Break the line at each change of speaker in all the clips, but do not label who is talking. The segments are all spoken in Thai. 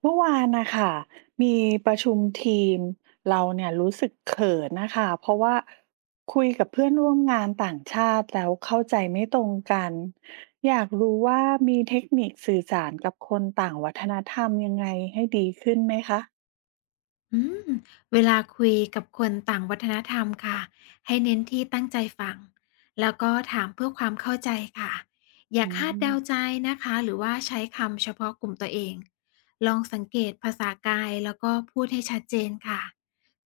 เมื่อวานนะคะมีประชุมทีมเราเนี่ยรู้สึกเขินนะคะเพราะว่าคุยกับเพื่อนร่วมงานต่างชาติแล้วเข้าใจไม่ตรงกันอยากรู้ว่ามีเทคนิคสื่อสารกับคนต่างวัฒนธรรมยังไงให้ดีขึ้นไหมคะ
อืมเวลาคุยกับคนต่างวัฒนธรรมค่ะให้เน้นที่ตั้งใจฟังแล้วก็ถามเพื่อความเข้าใจค่ะอย่า
อื
คาด
ม
เดาใจนะคะหรือว่าใช้คำเฉพาะกลุ่มตัวเองลองสังเกตภาษากายแล้วก็พูดให้ชัดเจนค่ะ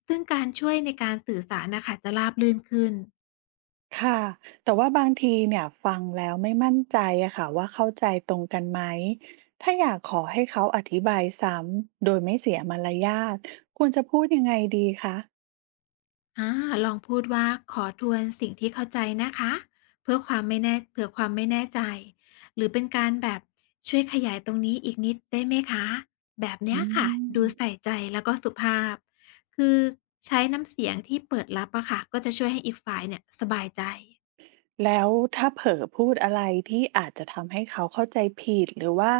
ซึ่งการช่วยในการสื่อสารนะคะจะราบรื่นขึ้น
ค่ะแต่ว่าบางทีเนี่ยฟังแล้วไม่มั่นใจอะค่ะว่าเข้าใจตรงกันไหมถ้าอยากขอให้เขาอธิบายซ้ำโดยไม่เสียมารยาทควรจะพูดยังไงดีคะ
อ่าลองพูดว่าขอทวนสิ่งที่เข้าใจนะคะเผื่อความไม่แน่ใจหรือเป็นการแบบช่วยขยายตรงนี้อีกนิดได้ไหมคะแบบเนี้
อื
ยค่ะดู
ม
ใส่ใจแล้วก็สุภาพคือใช้น้ำเสียงที่เปิดรับอะค่ะก็จะช่วยให้อีกฝ่ายเนี่ยสบายใจ
แล้วถ้าเผลอพูดอะไรที่อาจจะทำให้เขาเข้าใจผิดหรือว่า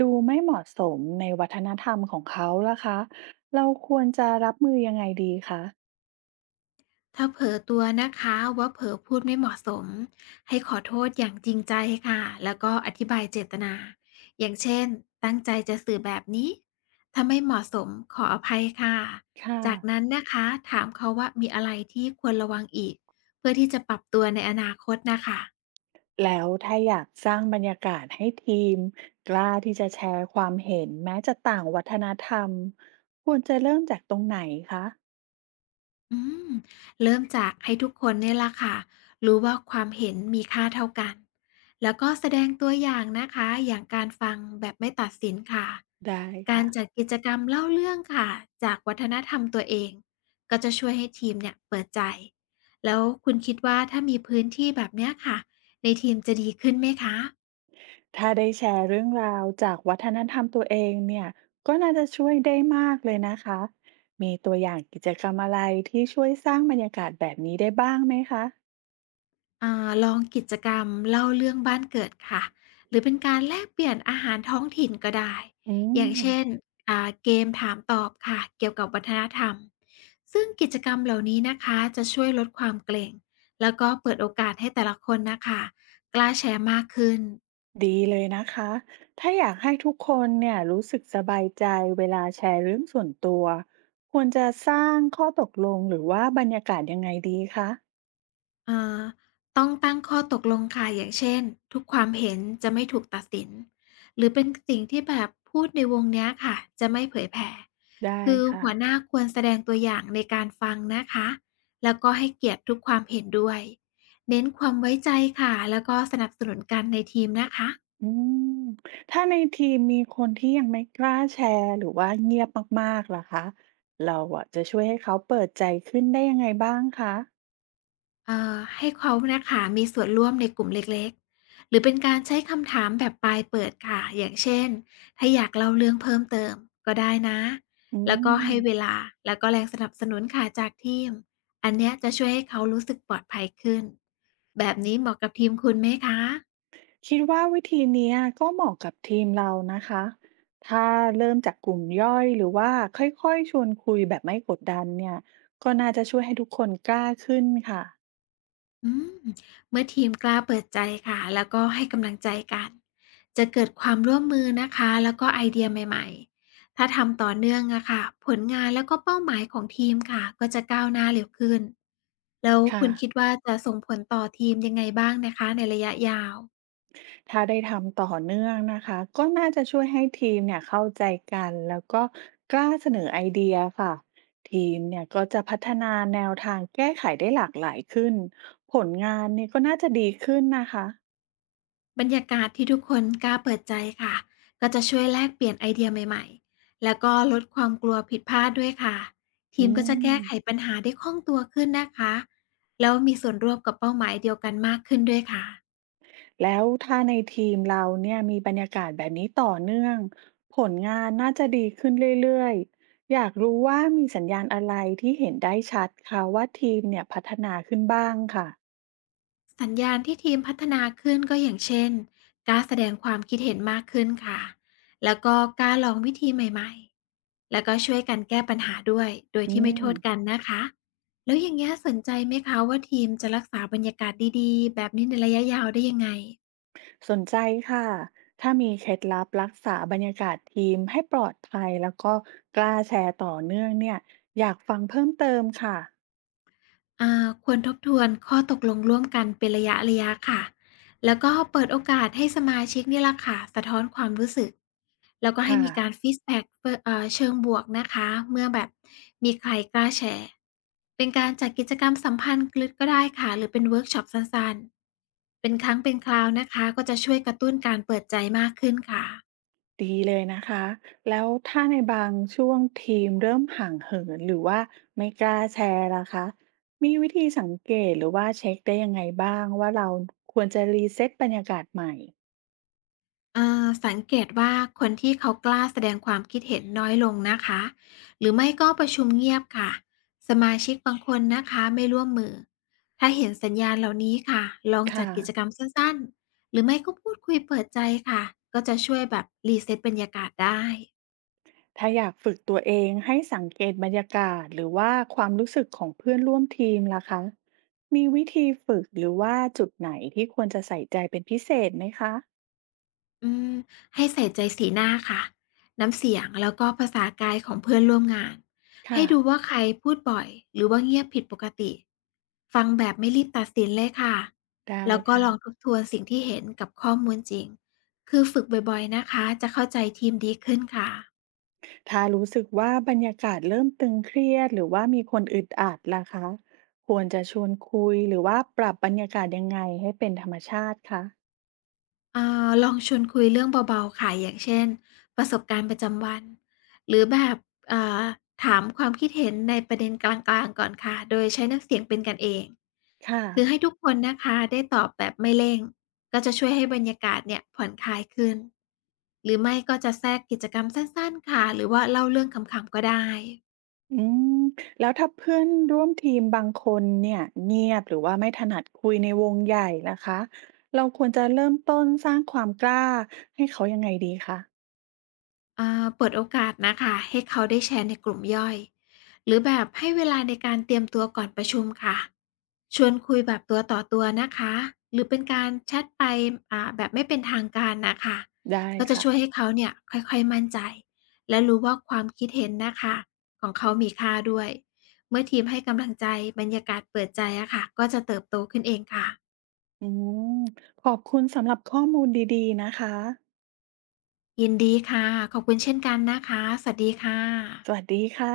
ดูไม่เหมาะสมในวัฒนธรรมของเขาล่ะคะ เราควรจะรับมือยังไงดีคะ
ถ้าเผลอตัวนะคะว่าเผลอพูดไม่เหมาะสมให้ขอโทษอย่างจริงใจค่ะแล้วก็อธิบายเจตนาอย่างเช่นตั้งใจจะสื่อแบบนี้ถ้าไม่เหมาะสมขออภัยค่ะ
ค่ะ
จากนั้นนะคะถามเขาว่ามีอะไรที่ควรระวังอีกเพื่อที่จะปรับตัวในอนาคตนะคะ
แล้วถ้าอยากสร้างบรรยากาศให้ทีมกล้าที่จะแชร์ความเห็นแม้จะต่างวัฒนธรรมควรจะเริ่มจากตรงไหนคะ
อืมเริ่มจากให้ทุกคนเนี่ยล่ะค่ะรู้ว่าความเห็นมีค่าเท่ากันแล้วก็แสดงตัวอย่างนะคะอย่างการฟังแบบไม่ตัดสินค่ะ
ได้
การ
ค่ะ
จัดกิจกรรมเล่าเรื่องค่ะจากวัฒนธรรมตัวเองก็จะช่วยให้ทีมเนี่ยเปิดใจแล้วคุณคิดว่าถ้ามีพื้นที่แบบเนี้ยค่ะในทีมจะดีขึ้นไหมคะ
ถ้าได้แชร์เรื่องราวจากวัฒนธรรมตัวเองเนี่ยก็น่าจะช่วยได้มากเลยนะคะ มีตัวอย่างกิจกรรมอะไรที่ช่วยสร้างบรรยากาศแบบนี้ได้บ้างไหมคะ
ลองกิจกรรมเล่าเรื่องบ้านเกิดค่ะหรือเป็นการแลกเปลี่ยนอาหารท้องถิ่นก็ได้
อื
อย่าง
ม
เช่นเกมถามตอบค่ะเกี่ยวกับวัฒนธรรมซึ่งกิจกรรมเหล่านี้นะคะจะช่วยลดความเกรงแล้วก็เปิดโอกาสให้แต่ละคนนะคะกล้าแชร์มากขึ้น
ดีเลยนะคะ ถ้าอยากให้ทุกคนเนี่ยรู้สึกสบายใจเวลาแชร์เรื่องส่วนตัวควรจะสร้างข้อตกลงหรือว่าบรรยากาศยังไงดีคะ
เอ่อต้องตั้งข้อตกลงค่ะอย่างเช่นทุกความเห็นจะไม่ถูกตัดสินหรือเป็นสิ่งที่แบบพูดในวงเนี้ยค่ะจะไม่เผยแผ่
ได้
คือ
ค่ะ
หัวหน้าควรแสดงตัวอย่างในการฟังนะคะแล้วก็ให้เกียรติทุกความเห็นด้วยเน้นความไว้ใจค่ะแล้วก็สนับสนุนกันในทีมนะคะ
อืมถ้าในทีมมีคนที่ยังไม่กล้าแชร์หรือว่าเงียบมากๆล่ะคะเราอะจะช่วยให้เขาเปิดใจขึ้นได้ยังไงบ้างคะ
ให้เขานะคะมีส่วนร่วมในกลุ่มเล็กๆหรือเป็นการใช้คำถามแบบปลายเปิดค่ะอย่างเช่นถ้าอยากเล่าเรื่องเพิ่มเติมก็ได้นะ
อื
แล้วก็
ม
ให้เวลาแล้วก็แรงสนับสนุนค่ะจากทีมอันเนี้ยจะช่วยให้เขารู้สึกปลอดภัยขึ้นแบบนี้เหมาะกับทีมคุณไหมคะ
คิดว่าวิธีเนี้ยก็เหมาะกับทีมเรานะคะถ้าเริ่มจากกลุ่มย่อยหรือว่าค่อยๆชวนคุยแบบไม่กดดันเนี่ยก็น่าจะช่วยให้ทุกคนกล้าขึ้นค่ะ
อืมเมื่อทีมกล้าเปิดใจค่ะแล้วก็ให้กำลังใจกันจะเกิดความร่วมมือนะคะแล้วก็ไอเดียใหม่ๆถ้าทำต่อเนื่องอะค่ะผลงานแล้วก็เป้าหมายของทีมค่ะก็จะก้าวหน้าเร็วขึ้นแล้ว
ค่ะ
คุณคิดว่าจะส่งผลต่อทีมยังไงบ้างนะคะในระยะยาว
ถ้าได้ทำต่อเนื่องนะคะก็น่าจะช่วยให้ทีมเนี่ยเข้าใจกันแล้วก็กล้าเสนอไอเดียค่ะทีมเนี่ยก็จะพัฒนาแนวทางแก้ไขได้หลากหลายขึ้นผลงานเนี่ยก็น่าจะดีขึ้นนะคะ
บรรยากาศที่ทุกคนกล้าเปิดใจค่ะก็จะช่วยแลกเปลี่ยนไอเดียใหม่ๆแล้วก็ลดความกลัวผิดพลาดด้วยค่ะที
อื
มก็จะ
ม
แก้ไขปัญหาได้คล่องตัวขึ้นนะคะแล้วมีส่วนร่วมกับเป้าหมายเดียวกันมากขึ้นด้วยค่ะ
แล้วถ้าในทีมเราเนี่ยมีบรรยากาศแบบนี้ต่อเนื่องผลงานน่าจะดีขึ้นเรื่อยๆอยากรู้ว่ามีสัญญาณอะไรที่เห็นได้ชัดค่ะว่าทีมเนี่ยพัฒนาขึ้นบ้างค่ะ
สัญญาณที่ทีมพัฒนาขึ้นก็อย่างเช่นกล้าแสดงความคิดเห็นมากขึ้นค่ะแล้วก็กล้าลองวิธีใหม่ๆแล้วก็ช่วยกันแก้ปัญหาด้วยโดย
อื
ที่ไม่โท
ม
ษกันนะคะแล้วอย่างนี้ยสนใจไหมคะว่าทีมจะรักษาบรรยากาศดีๆแบบนี้ในระยะยาวได้ยังไง
สนใจค่ะ ถ้ามีเคล็ดลับรักษาบรรยากาศทีมให้ปลอดภัยแล้วก็กล้าแชร์ต่อเนื่องเนี่ยอยากฟังเพิ่มเติมค่ะ
ควรทบทวนข้อตกลงร่วมกันเป็นระยะระยะค่ะ แล้วก็เปิดโอกาสให้สมาชิกนี่ละค่ะสะท้อนความรู้สึกแล้วก็ให้
ค่ะ
มีการฟีดแ b ็ก k เชิงบวกนะคะเมื่อแบบมีใครกล้าแชร์เป็นการจัดกิจกรรมสัมพันธ์กลึกก็ได้ค่ะหรือเป็นเวิร์กช็อปสั้นๆเป็นครั้งเป็นคราวนะคะก็จะช่วยกระตุ้นการเปิดใจมากขึ้นค่ะ
ดีเลยนะคะ แล้วถ้าในบางช่วงทีมเริ่มห่างเหินหรือว่าไม่กล้าแชร์ล่ะคะ มีวิธีสังเกตหรือว่าเช็คได้ยังไงบ้างว่าเราควรจะรีเซ็ตบรรยากาศใหม่
สังเกตว่าคนที่เขากล้าแสดงความคิดเห็นน้อยลงนะคะหรือไม่ก็ประชุมเงียบค่ะสมาชิกบางคนนะคะไม่ร่วมมือถ้าเห็นสัญญาณเหล่านี้ค่ะลองจัด
ค่ะ
กิจกรรมสั้นๆหรือไม่ก็พูดคุยเปิดใจค่ะก็จะช่วยแบบรีเซ็ตบรรยากาศได้
ถ้าอยากฝึกตัวเองให้สังเกตบรรยากาศหรือว่าความรู้สึกของเพื่อนร่วมทีมล่ะคะมีวิธีฝึกหรือว่าจุดไหนที่ควรจะใส่ใจเป็นพิเศษไหมคะ
อืมให้ใส่ใจสีหน้าค่ะน้ำเสียงแล้วก็ภาษากายของเพื่อนร่วมงานให้
ค่ะ
ดูว่าใครพูดบ่อยหรือว่าเงียบผิดปกติฟังแบบไม่รีบตัดสินเลยค่ะ
ได้
แล้วก็
ค่ะ
ลองทบทวนสิ่งที่เห็นกับข้อมูลจริงคือฝึกบ่อยๆนะคะจะเข้าใจทีมดีขึ้นค่ะ
ถ้ารู้สึกว่าบรรยากาศเริ่มตึงเครียดหรือว่ามีคนอึดอัดล่ะคะควรจะชวนคุยหรือว่าปรับบรรยากาศยังไงให้เป็นธรรมชาติคะ
ลองชวนคุยเรื่องเบาๆค่ะอย่างเช่นประสบการณ์ประจำวันหรือแบบอ่าถามความคิดเห็นในประเด็นกลางๆ ก่อนค่ะ โดยใช้น้ำเสียงเป็นกันเอง
ค่ะ
คือให้ทุกคนนะคะได้ตอบแบบไม่เร่งก็จะช่วยให้บรรยากาศเนี่ยผ่อนคลายขึ้นหรือไม่ก็จะแทรกกิจกรรมสั้นๆค่ะหรือว่าเล่าเรื่องขำๆก็ได้
อืมแล้วถ้าเพื่อนร่วมทีมบางคนเนี่ยเงียบหรือว่าไม่ถนัดคุยในวงใหญ่นะคะเราควรจะเริ่มต้นสร้างความกล้าให้เขายังไงดีคะ
เปิดโอกาสนะคะให้เขาได้แชร์ในกลุ่มย่อยหรือแบบให้เวลาในการเตรียมตัวก่อนประชุมค่ะชวนคุยแบบตัวต่อตัวนะคะหรือเป็นการแชทไปแบบไม่เป็นทางการนะคะ
ได้
ก็จะ
ค่ะ
ช่วยให้เขาเนี่ยค่อยๆมั่นใจและรู้ว่าความคิดเห็นนะคะของเขามีค่าด้วยเมื่อทีมให้กำลังใจบรรยากาศเปิดใจอะค่ะก็จะเติบโตขึ้นเองค่ะ
อืมขอบคุณสำหรับข้อมูลดีๆนะคะ
ยินดีค่ะขอบคุณเช่นกันนะคะสวัสดีค่ะ
สวัสดีค่ะ